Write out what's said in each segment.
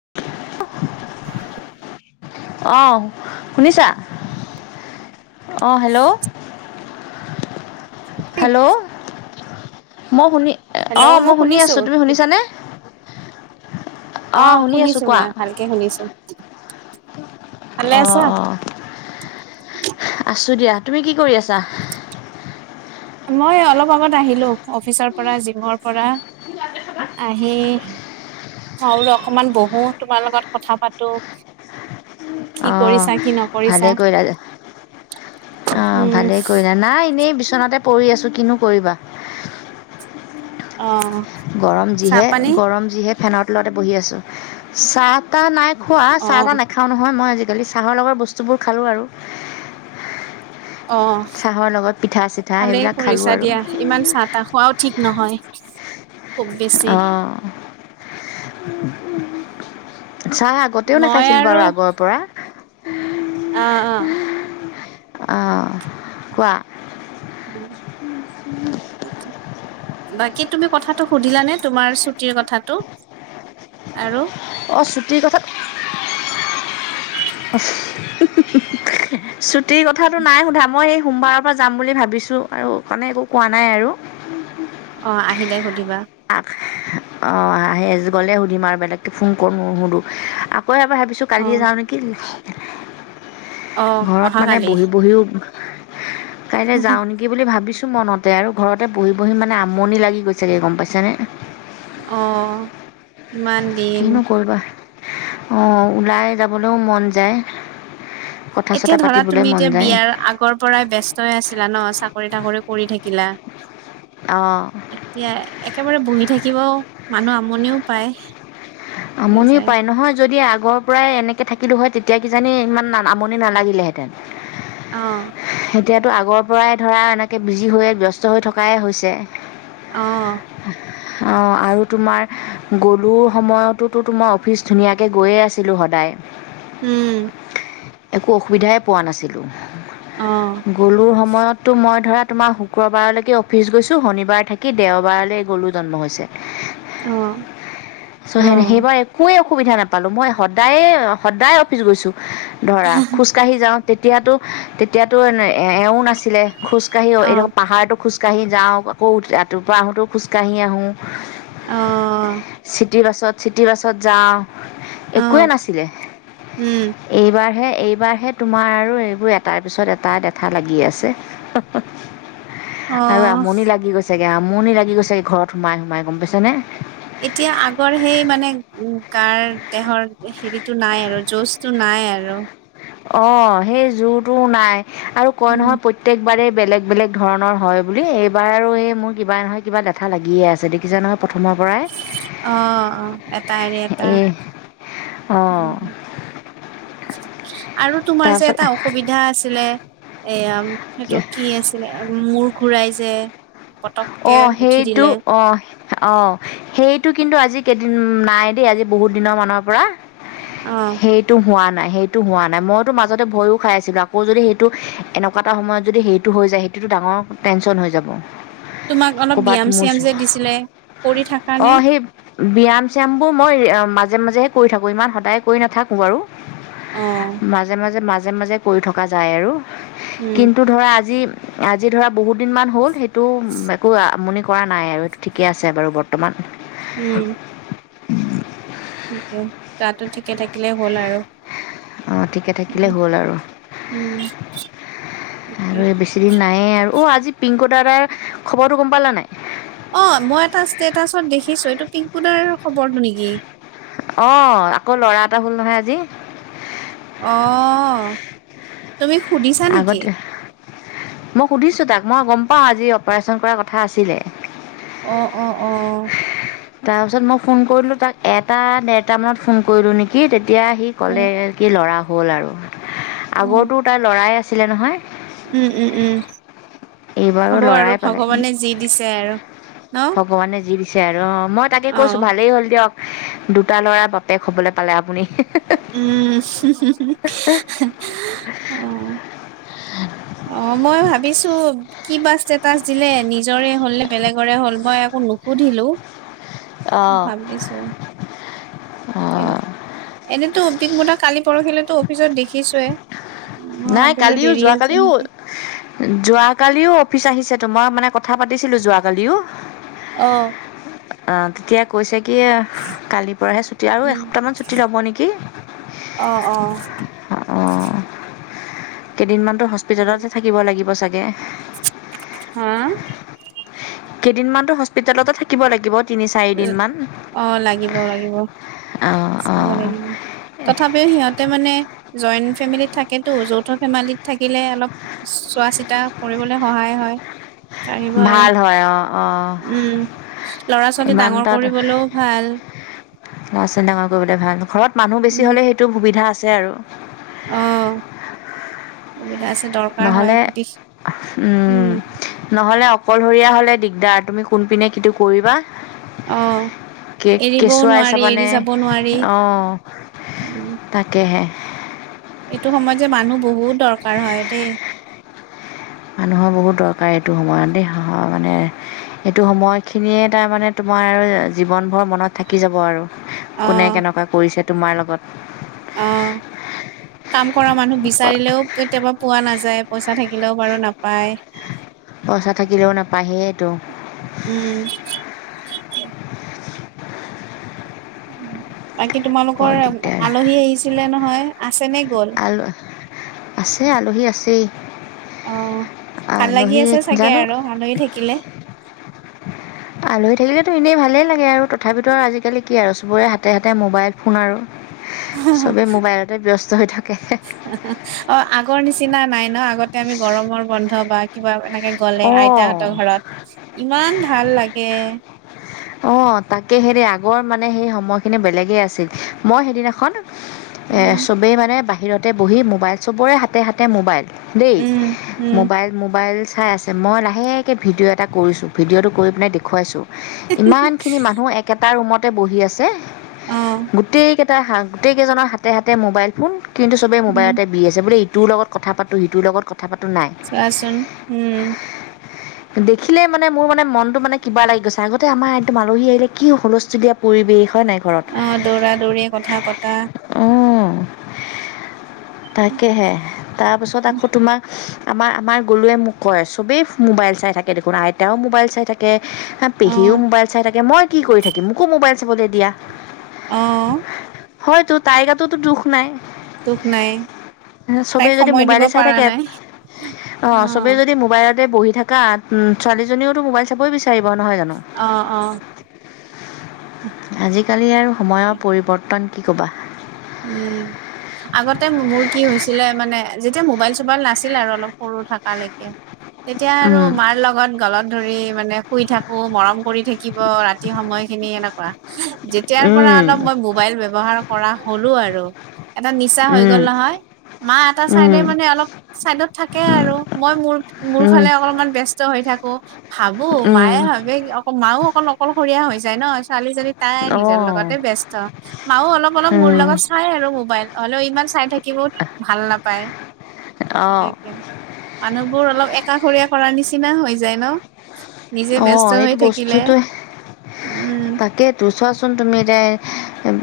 [inaudible] অহ শুনিছা? অ hello! Hello মই শুনি হেল্ল' অ মই শুনি শুনিছো আছো তুমি শুনিছানে অ শুনি আছো কোৱা কে শুনিছো ভালে অ আছা অ আছো দিয়া। তুমি কি কৰি আছা? মই অলপ আগত আহিলো অফিচৰ পৰা জিমৰ পৰা আহি মই বোলো অকমান বহো তোমাৰ লগত কথা পাতো কি অঁ কৰিছা কি নকৰিছা ভালেই কৰিলা অঁ উম ভালেই কৰিলা নাই এনেই বিচনাতে পৰি আছো কিনো কৰিবা অ গৰম চাহ যিহে পানী গৰম যিহে ফেনৰ তলতে বহি আছোঁ চাহ তাহ নাই খোৱা অ চাহ তাহ নে খাওঁ নহয় মই আজিকালি চাহৰ লগৰ বস্তুবোৰ খালোঁ আৰু অ চাহৰ লগত পিঠা চিঠা ভালেই সেইবিলাক খালোঁ কৰিছা আৰু দিয়া ইমান চাহ তাহ খোৱাও ঠিক নহয় খুব বেছি অঁ চাহ আগতেও মই নাখাইছিলোঁ বাৰু আগৰ পৰা অঁ অঁ অঁহ কোৱা [inaudible] বাকী তুমি কথাটো সুধিলা নে তোমাৰ ছুটিৰ কথাটো আৰু অ ছুটিৰ কথা চুটিৰ কথাটো নাই সোধা মই এই সোমবাৰৰ পৰা যাম বুলি ভাবিছোঁ, আৰু কাৰণে একো কোৱা নাই আৰু। অ', আহিলে সুধিবা। অ', সেজ গ'লে সুধিম আৰু বেলেগকৈ ফোন কৰ নুসুধোঁ আ কৌ এবাৰ ভাবিছো অ কালিয়ে যাওঁ নেকি, অ ঘৰত মানে অহাকালি বহি বহিও কাইলৈ যাওঁ নেকি বুলি ভাবিছোঁ মনতে আৰু ঘৰতে পহি বহি মানে আমনি লাগি গৈছেগৈ গ'ম পাইছেনে? অ', ইমান দিন কিনো কৰিবা অ', ওলাই যাবলৈও মন যায়। কথা এতিয়া চথা ধৰা পাতিবলৈ তুমি মন এতিয়া যায় বিয়াৰ আগৰ পৰাই ব্যস্তই আছিলা ন' চাকৰি-তাকৰি কৰি থাকিলা। অ'। এতিয়া একেবাৰে বহি থাকিব মানুহ আমনিও পায়। হৈ আমনিও যায় পায় নহয় যদি আগৰ পৰাই এনেকে থাকিলো হয়, তেতিয়া কিজানি ইমান আমনি নালাগিলেহেঁতেন। অ'। এতিয়াতো আগৰ পৰাই ধৰা এনেকে বিজি হৈয়ে ব্যস্ত হৈ থকাই হৈছে। অ'। অ', আৰু তোমাৰ গ'লো সময়তোটো মই অফিচ ধুনীয়াকৈ গৈয়ে আছিলোঁ সদায়। উম। একো অসুবিধাই পোৱা নাছিলো, অ গলোৰ সময়তো মই ধৰা তোমাৰ শুক্ৰবাৰলৈকে অফিচ গৈছো শনিবাৰ থাকি দেওবাৰলৈ গলো জন্ম হৈছে। অ'। চ' অ সেইবাৰ একোৱেই অসুবিধা নাপালো মই সদায়ে সদায় অফিচ গৈছো। ধৰা খোজকাঢ়ি যাওঁ তেতিয়াতো তেতিয়াতো এও নাছি লে খোজ কাঢ়ীও অ এইটো পাহাৰটোৰ খোজ খোজকাঢ়ি যাওঁ আকৌ ৰাতিপুৱা আহোতেও খোজকাঢ়ি আহোঁ। অ'। চিটি বাছত চিটি বাছত যাওঁ অ একোৱেই নাছিলে। উম এইবাৰহে এইবাৰহে তোমাৰ আৰু এইবোৰ এটাৰ পিছত এটা লেথা লাগি আছে। অ [inaudible] আৰু আমনি লাগি গৈছেগে আমনি লাগি গৈছেগে ঘৰত সোমাই সোমাই গ'ম পাইছ নে? এতিয়া আগৰ সেই মানে উ, গাৰ দেহৰ হেৰিটো নাই আৰু জোছটো নাই আৰু। অ', সেই জোৰটোও নাই আৰু কয় উম নহয় প্ৰ প্ৰত্যেকবাৰেই বেলেগ বেলেগ ধৰণৰ হয় বুলি, এইবাৰ আৰু এই মোৰ কিবা নহয় কিবা লেথা লাগিয়ে আছে দেখিছে নহয়। প্ৰথমৰ পৰাই অ', অ', এট এৰি এটা। এই অ'। উম আৰু তোমাৰ যে তাৰপিছত এটা অসুবিধা আছিলে, এয়া সেইটো কি আ আছিলে, মূৰ ঘূৰাই যে। পতককে অ', উঠি সেইটো দিলে অ', আহ, সেইটো কিন্তু আজি কেইদিন নাই দেই, আজি বহুত দিনৰ মানৰ পৰা, অ সেই টো হোৱা নাই সেইটো হোৱা নাই মইতো মাজতে ভয়ো খাই আছিলো আকৌ যদি সেইটো এনেকুৱা এটা সময়ত যদি সেইটো হৈ যায়। সেইটোতো ডাঙৰ টেনশ্যন হৈ যাব। তোমাক অলপ ক'ৰবাত মোৰ ব্যয়ায়াম-স্যায়াম যে দিছিলে, কৰি থাকা নে? ব্যায়াম-স্যায়ামবোৰ মই মাজে মাজেহে কৰি থাকোঁ, ইমান সদায় কৰি নাথাকোঁ বাৰু। অ মাজে মাজে মাজে মাজে কৰি থকা যায় আৰু। উম কিন্তু ধৰা আজি আজি ধৰা বহুত দিন মান হ'ল সেই টো একো আমনি কৰা নাই আৰু, এইটো ঠিকে আছে বাৰু বৰ্তমান। উম। তাকে গাতো ঠিকে থাকিলে হ'ল আৰু। অঁ ঠিকে থাকিলেই উম হ'ল আৰু। উম। তাকে আৰু বেছিদিন নাইয়ে আৰু, অ আজি পিংকু দাদাৰ খবৰটো গম পালা নাই? অ মই এটা ষ্টেটাচত দেখিছো, এইটো পিংক দাৰ খবৰটো নেকি? অঁ, আকৌ ল'ৰা এটা হল নহয় আজি। অ, তুমি সুধিছা নেকি? আগতে মই সুধিছোঁ তাক, মই গম পাওঁ আজি অপাৰেচন কৰাৰ কথা আছিলে। অ অ অ। তাৰপাছত মই ফোন কৰিলোঁ তাক, এটা ডেৰটামানত ফোন কৰিলোঁ নেকি তেতিয়া সি ক'লে। উম কি ল'ৰা হ'ল আৰু আগৰতো তাই ল'ৰাই আছিলে নহয়। উম, উম, উম এইবাৰো হ'ব আৰু ল'ৰাই পালে ভগৱানে যি দিছে আৰু ন। ভগৱানে যি দিছে আৰু অঁ, মই তাকে কৈছো অ', ভালেই হ'ল দিয়ক। দুটা ল'ৰা বাপেক হবলৈ পালে আপুনি। [inaudible] অঁ, মই ভাবিছো কিবা ষ্টেটাচ দিলে, নিজৰে হ'ল নে বেলেগৰে হল মই একো নুসুধিলো। অঁ ভাবিছো। তাকে, এনেতো পিংকু দা কালি পৰহিলৈ তো অফিচত দেখিছোয়ে। মই নাই ভাবিলো কালিও দেৰি আছে যোৱাকালিও নেকি যোৱাকালিও অফিচ আহিছে তোমাৰ মানে কথা পাতিছিলো যোৱাকালিও। অঁ। অঁ তেতিয়াই কৈছে কি কালিৰ পৰাহে ছুটি আৰু উম। এসপ্তাহ মান ছুটি ল'ব নেকি? অ অ। অঁ কেইদিনমানতো হস্পিতেলতে থাকিব লাগিব চাগে? হা? কেইদিনমানতো হস্পিতেলতে থাকিব লাগিব। তিনি চাৰিদিনমান অঁ, লাগিব লাগিব অঁ চাব অঁ লাগিব। তথাপিও সিহঁতে মানে জইণ্ট ফেমিলি থাকেতো, যৌথ ফেমিলিত থাকিলে অলপ চোৱা চিতা কৰিবলৈ সহায় হয়। পাৰিব আৰু, ভাল হয় অঁ অঁ উম লৰা ছোৱালী ইমান ডাঙৰ তাত কৰিবলৈও ভাল। ল'ৰা ছোৱালী ডাঙৰ কৰিবলে ভাল ঘৰত মানুহ বেছি হলে সেইটো সুবিধা আছে আৰু। অঁ, সুবিধা আছে দৰকাৰ হয়। নহ'লে উম নহলে অকলশৰীয়া হলে দিগদাৰ, তুমি কোনপিনে কিটো কৰিবা। অ কে এৰিবও কেঁচুৱাই নোৱাৰি এৰি চাবানে যাব নোৱাৰি অঁহ। উম তাকেহে। এইটো সময়ত যে মানুহ বহুত দৰকাৰ হয় দেই। মানুহৰ বহুত দৰকাৰ এইটো সময়ত দেই সাহসৰ মানে এইটো সময় খিনিয়ে তাৰ মানে তোমাৰ জীৱন ভৰ মনত থাকি যাব আৰু অ কোনে কেনেকুৱা কৰিছে তোমাৰ লগত। অ কাম কৰা মানুহ বিচাৰিলেও কেতিয়াবা পোৱা নাযায়। পইচা থাকিলেও বাৰু নাপায়। পইচা থাকিলেও নাপায় সেইটো। উম। বাকী বৰ তোমালোকৰ দিগদাৰ আলহী আহিছিলে নহয়? আছেনে গ'ল? [unintelligible] আছে, আলহী আছেই। অ', ভাল লাগি আলহী আছে চাগে জানো আৰু আলহী থাকিলে। আলহী থাকিলেতো এনেই ভালেই লাগে আৰু তথাপিতো আজিকালি কি আৰু চবৰে হাতে হাতে মোবাইল। ফোন আৰু চবেই মোবাইলতে ব্যস্ত হৈ থাকে। অ' আগৰ নিচিনা নাই ন'? আগতে আমি গৰমৰ বন্ধ বা কিবা এনেকে গ'লে অঁ আইতাহঁতৰ ঘৰত ইমান ভাল লাগে। অ', তাকেহে দেই আগৰ মানে সেই সময়খিনি বেলেগে আছিল মই সেইদিনাখন এ উম চবেই মানে বাহিৰতে বহি মোবাইল, চবৰে হাতে হাতে মোবাইল দেই উম উম মোবাইল মোবাইল চাই আছে। মই লাহেকে ভিডিঅ' এটা কৰিছোঁ ভিডিঅ'টো কৰি পেলাই দেখুৱাইছোঁ ইমানখিনি মানুহ একেটা ৰুমতে বহি আছে। অ গোটেইকেট গোটেইজনৰ হাতে হাতে মোবাইল ফোন কিন্তু চবেই উম মোবাইলতে আছে বোলে ইটোৰ লগত কথা পাতোঁ সিটোৰ লগত কথা পাতোঁ নাই। চোৱাচোন উম। দেখিলেই মানে মোৰ মানে মনটো মানে কিবা লাগি গৈছে আগত আগতে আমাৰ একদম আলহী আহিলে কি হুলস্থুলীয়া পৰিৱেশ হয় নাই? ঘৰত অ দৌৰা দৌৰি কথা পতা অ'। তাকেহে, তাৰপিছত আকৌ তোমা আমাৰ আমাৰ গলোৱে মোক কয়, চবেই মোবাইল চাই থাকে দেখোন আইতাওঁ মোবাইল চাই থাকে অ পেহীও মোবাইল চাই থাকে। মই কি কৰি থাকিম? মোকো মোবাইল চাবলে দিয়া। অ হয়তো তাইৰ গাতোতো দুখ নাই। নাই চবে তাইক যদি সময় দিব মোবাইলে চাই পাৰা থাকে, নাই অ' চবে যদি মোবাইলতে বহি থাকা উম, ছোৱালীজনীওতো মোবাইল চাবই বিচাৰিব নহয় জানো অ', অ' আজিকালি আৰু সময়ৰ পৰিৱৰ্তন কি ক'বা। উম আগতে মোৰ কি হৈছিলে মানে যেতিয়া মোবাইল চোবাইল নাছিলে আৰু অলপ সৰু থাকালৈকে তেতিয়া আৰু অঁ মাৰ লগত গলত ধৰি মানে শুই থাকো মৰম কৰি থাকিব ৰাতি সময়খিনি এনেকুৱা যেতিয়াৰ পৰা অলপ মই মোবাইল ব্যৱহাৰ কৰা হ'লো আৰু এটা নিচা হৈ গ'ল নহয়। [unintelligible] এটা চাইডে মানে অলপ চাইডত থাকে আৰু মই মোৰ-মোৰ ফালে অলপমান ব্যস্ [unintelligible] হৈ থাকো। ভাবো মায়ে ভাবে অক মাও অকল অকলশৰীয়া হৈ যায় ন', ছোৱালীজনী তাই নিজৰ লগতে ব্যস্ত মাও অলপ অলপ মোৰ লগত চাই আৰু মোবাইল হ'লেও ইমান চাই থাকিব ভাল নাপায়। অ' সেনেকে মানুহবোৰ অলপ একাষৰীয়া কৰাৰ নিচিনা হৈ যায় ন'? নিজে অ', ব্যস্ত এইটো হৈ থাকিলে বস্তুটোৱে উম। তাকেইতো চোৱাচোন তুমি এতিয়া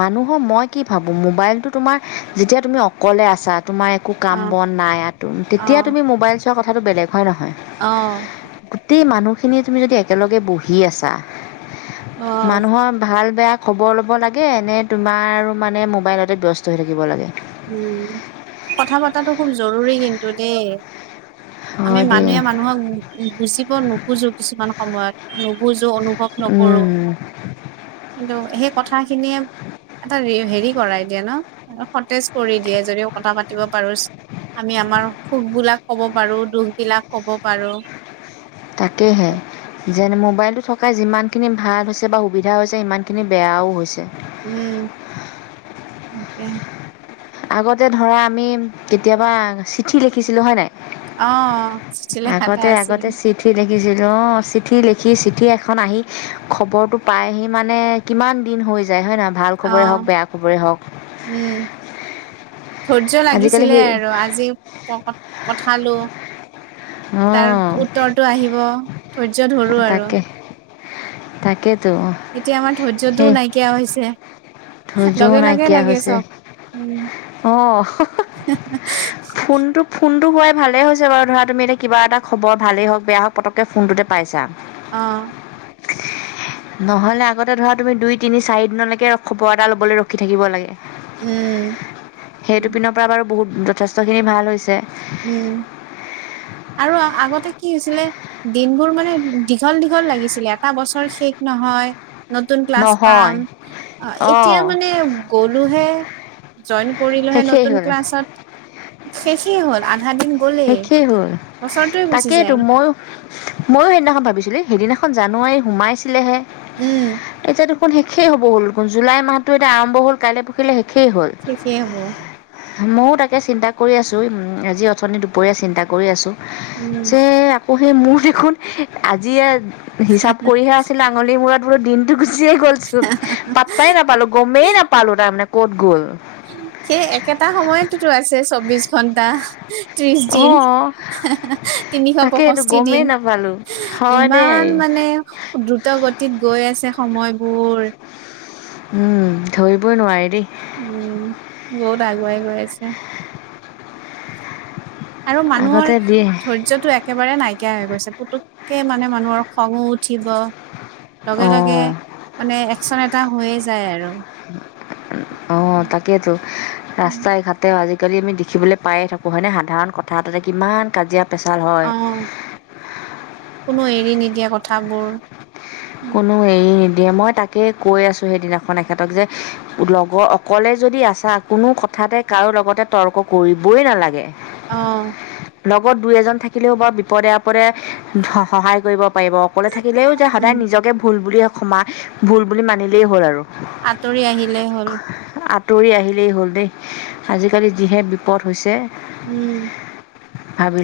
মানুহৰ মই কি ভাবোঁ মোবাইলটো তোমাৰ যেতিয়া তুমি অক অকলে আছা, তোমাৰ একো কাম অ বন নাই আ। অ তেতিয়া তুমি মোবাইল চোৱা কথাটো বেলেগ হয় নহয়? অ। গোটেই মানুহখিনি তুমি যদি একেলগে বহি আছা, অ মানুহৰ ভাল বেয়া খবৰ ল'ব লাগে নে তোমাৰ আৰু মানে মোবাইলতে ব্যস্ত হৈ থাকিব লাগে? উম, কথা পতাটো খুব জৰুৰী কিন্তু দে। আমি হয় দেই মানুহে মানুহক বুজিব নোখোজোঁ কিছুমান সময়ত, নুবুজো অনুভৱ নকৰোঁ। উম, কিন্তু সেই কথা খিনিয়ে এটা হেৰি কৰাই দিয়ে ন, সতেজ কৰি দিয়ে যদিও কথা পাতিব পাৰো চ, আমি আমাৰ সুখ বোলাক ক'ব পাৰো, দুখ বিলাক ক'ব পাৰো তাকেহে। যেন মোবাইলটো থকাই যিমানখিনি ভাল হৈছে বা সুবিধা হৈছে সিমানখিনি বেয়াও হৈছে। উম, তাকে। আগতে ধৰা আমি কেতিয়াবা চিঠি লিখিছিলো হয় নাই? অ'। চিঠি লেখা এটা আগতে- আছিল আগতে চিঠি লিখিছিলোঁ। অ, চিঠি লিখি, চিঠি এখন আহি খবৰটো পাইহি মানে কিমান দিন হৈ যায় হয় নাই? ভাল খবৰে অ হওঁক বেয়া খবৰে হওঁক উম, ধৈৰ্য্য আজিকালি লাগিছিলে সেই আৰু আজি [unintelligible] পঠালো। তাৰ অঁ উত্তৰটো আহিব, ধৈৰ্য্য ধৰো আৰু তাকে এতিয়া আমাৰ ধৈৰ্য্যটোও সেই নাইকিয়া হৈছে। ধৈৰ্যও লগে লগে নাইকিয়া লাগে হৈছে চব উম, অঁ হে হা ফোনটো ফোনটো হোৱাই ভালেই হৈছে বাৰু ধৰা তুমি এতিয়া কিবা এটা খবৰ ভালেই হওঁক, বেয়া হওঁক পতককে ফোনটোতে পাইছা অ। নহলে আগতে ধৰা তুমি দুই, তিনি, চাৰি দিনলৈকে খবৰ এটা ল'বলৈ ৰখি থাকিব লাগে। উম, সেইতোপিনৰ পৰা বাৰু বহুত যথেষ্টখিনি ভাল হৈছে। উম, আৰু আগতে কি হৈছিলে? দিনবোৰ মানে দীঘল- দীঘল লাগিছিলে এটা বছৰ শেষ নহয় নতুন ক্লাছ নহয় পাম, অঁ এতিয়া মানে গলোহে জইন কৰিলোহে শেষেই নতুন হ'ল ক্লাছত, শেষেই হ'ল আধা দিন গ'লেই শেষেই হ'ল। বছৰটোৱে গুচি তাকেইতো যায় মই ময়ো সেইদিনাখন ভাবিছিলো, সেইদিনাখন জানুৱাৰী সোমাইছিলেহে, উম, এতিয়াতো শেষেই হ'ব হ'ল। জুলাই মাহটো এয়া আৰম্ভ হ'ল, কাইলে পৰখিলে শেষেই হ'ল। শেষে হব ময়ো তাকে চিন্তা কৰি আছোঁ। উম আজি অথনি দুপৰীয়া চিন্তা কৰি আছোঁ। উম, যে আকৌ সেই মোৰ দেখোন আজিয়ে হিচাপ কৰিহে আছে আঙলিৰ মূৰত বোলো দিনতো গুচিয়ে গ'লছোন পাট্টাই নাপালো, গমেই নাপালো তাৰ মানে ক'ত গ'ল? সেই একেটা সময়েতেটো আছে চৌবিশ ঘন্টা, ত্ৰিশ দিন অ', হেহে তিনিশ তাকে এইটো পষষ্ঠি দিন। গমেই নাপালো হয় দেই। ইমান মানে দ্ৰুত গতিত গৈ আছে সময়বোৰ উম, ধৰিবই নোৱাৰি দেই। উম, বহুত আগুৱাই গৈ আছে। আৰু মানুহৰ আগতে দিয়ে ধৈৰ্য্যটো এক একেবাৰে নাইকিয়া হৈ গৈছে পুতুকে মানে মানুহৰো খঙো উঠিব লগে লগে অ'। মানে একচন এটা হৈয়ে যায় আৰু। [inaudible] অ তাকেইতো ৰাস্তাই ঘাটে আজিকালি আমি দেখিবলৈ পায়ে থাকো হয় নে সাধাৰণ কথ থা এটাতে কিমান কাজিয়া। পেচাল হয়। অ কোনো এৰি নিদিয়ে কথাবোৰ। কোনো এৰি নিদিয়ে মই তাকেই কৈ আছো সেইদিনাখন এখেতক যে লগৰ অকলে যদি আছা কোনো কথাতে কাৰো লগতে তৰ্ক কৰিবই নালাগে। অ। লগত দুই এজন থাকিলেও বাৰু বিপদে আপদে সহায় কৰিব পাৰিব। অকলে থাকিলেও যে সদায় উম, নিজকে ভুল বুলি ক্ষমা ভুল বুলি মানিলেই হ'ল আৰু। আঁতৰি আহিলেই হ'ল। আঁতৰি আহিলেই হ'ল দেই, আজিকালি যিহে বিপদ হৈছে। উম। ভাবিল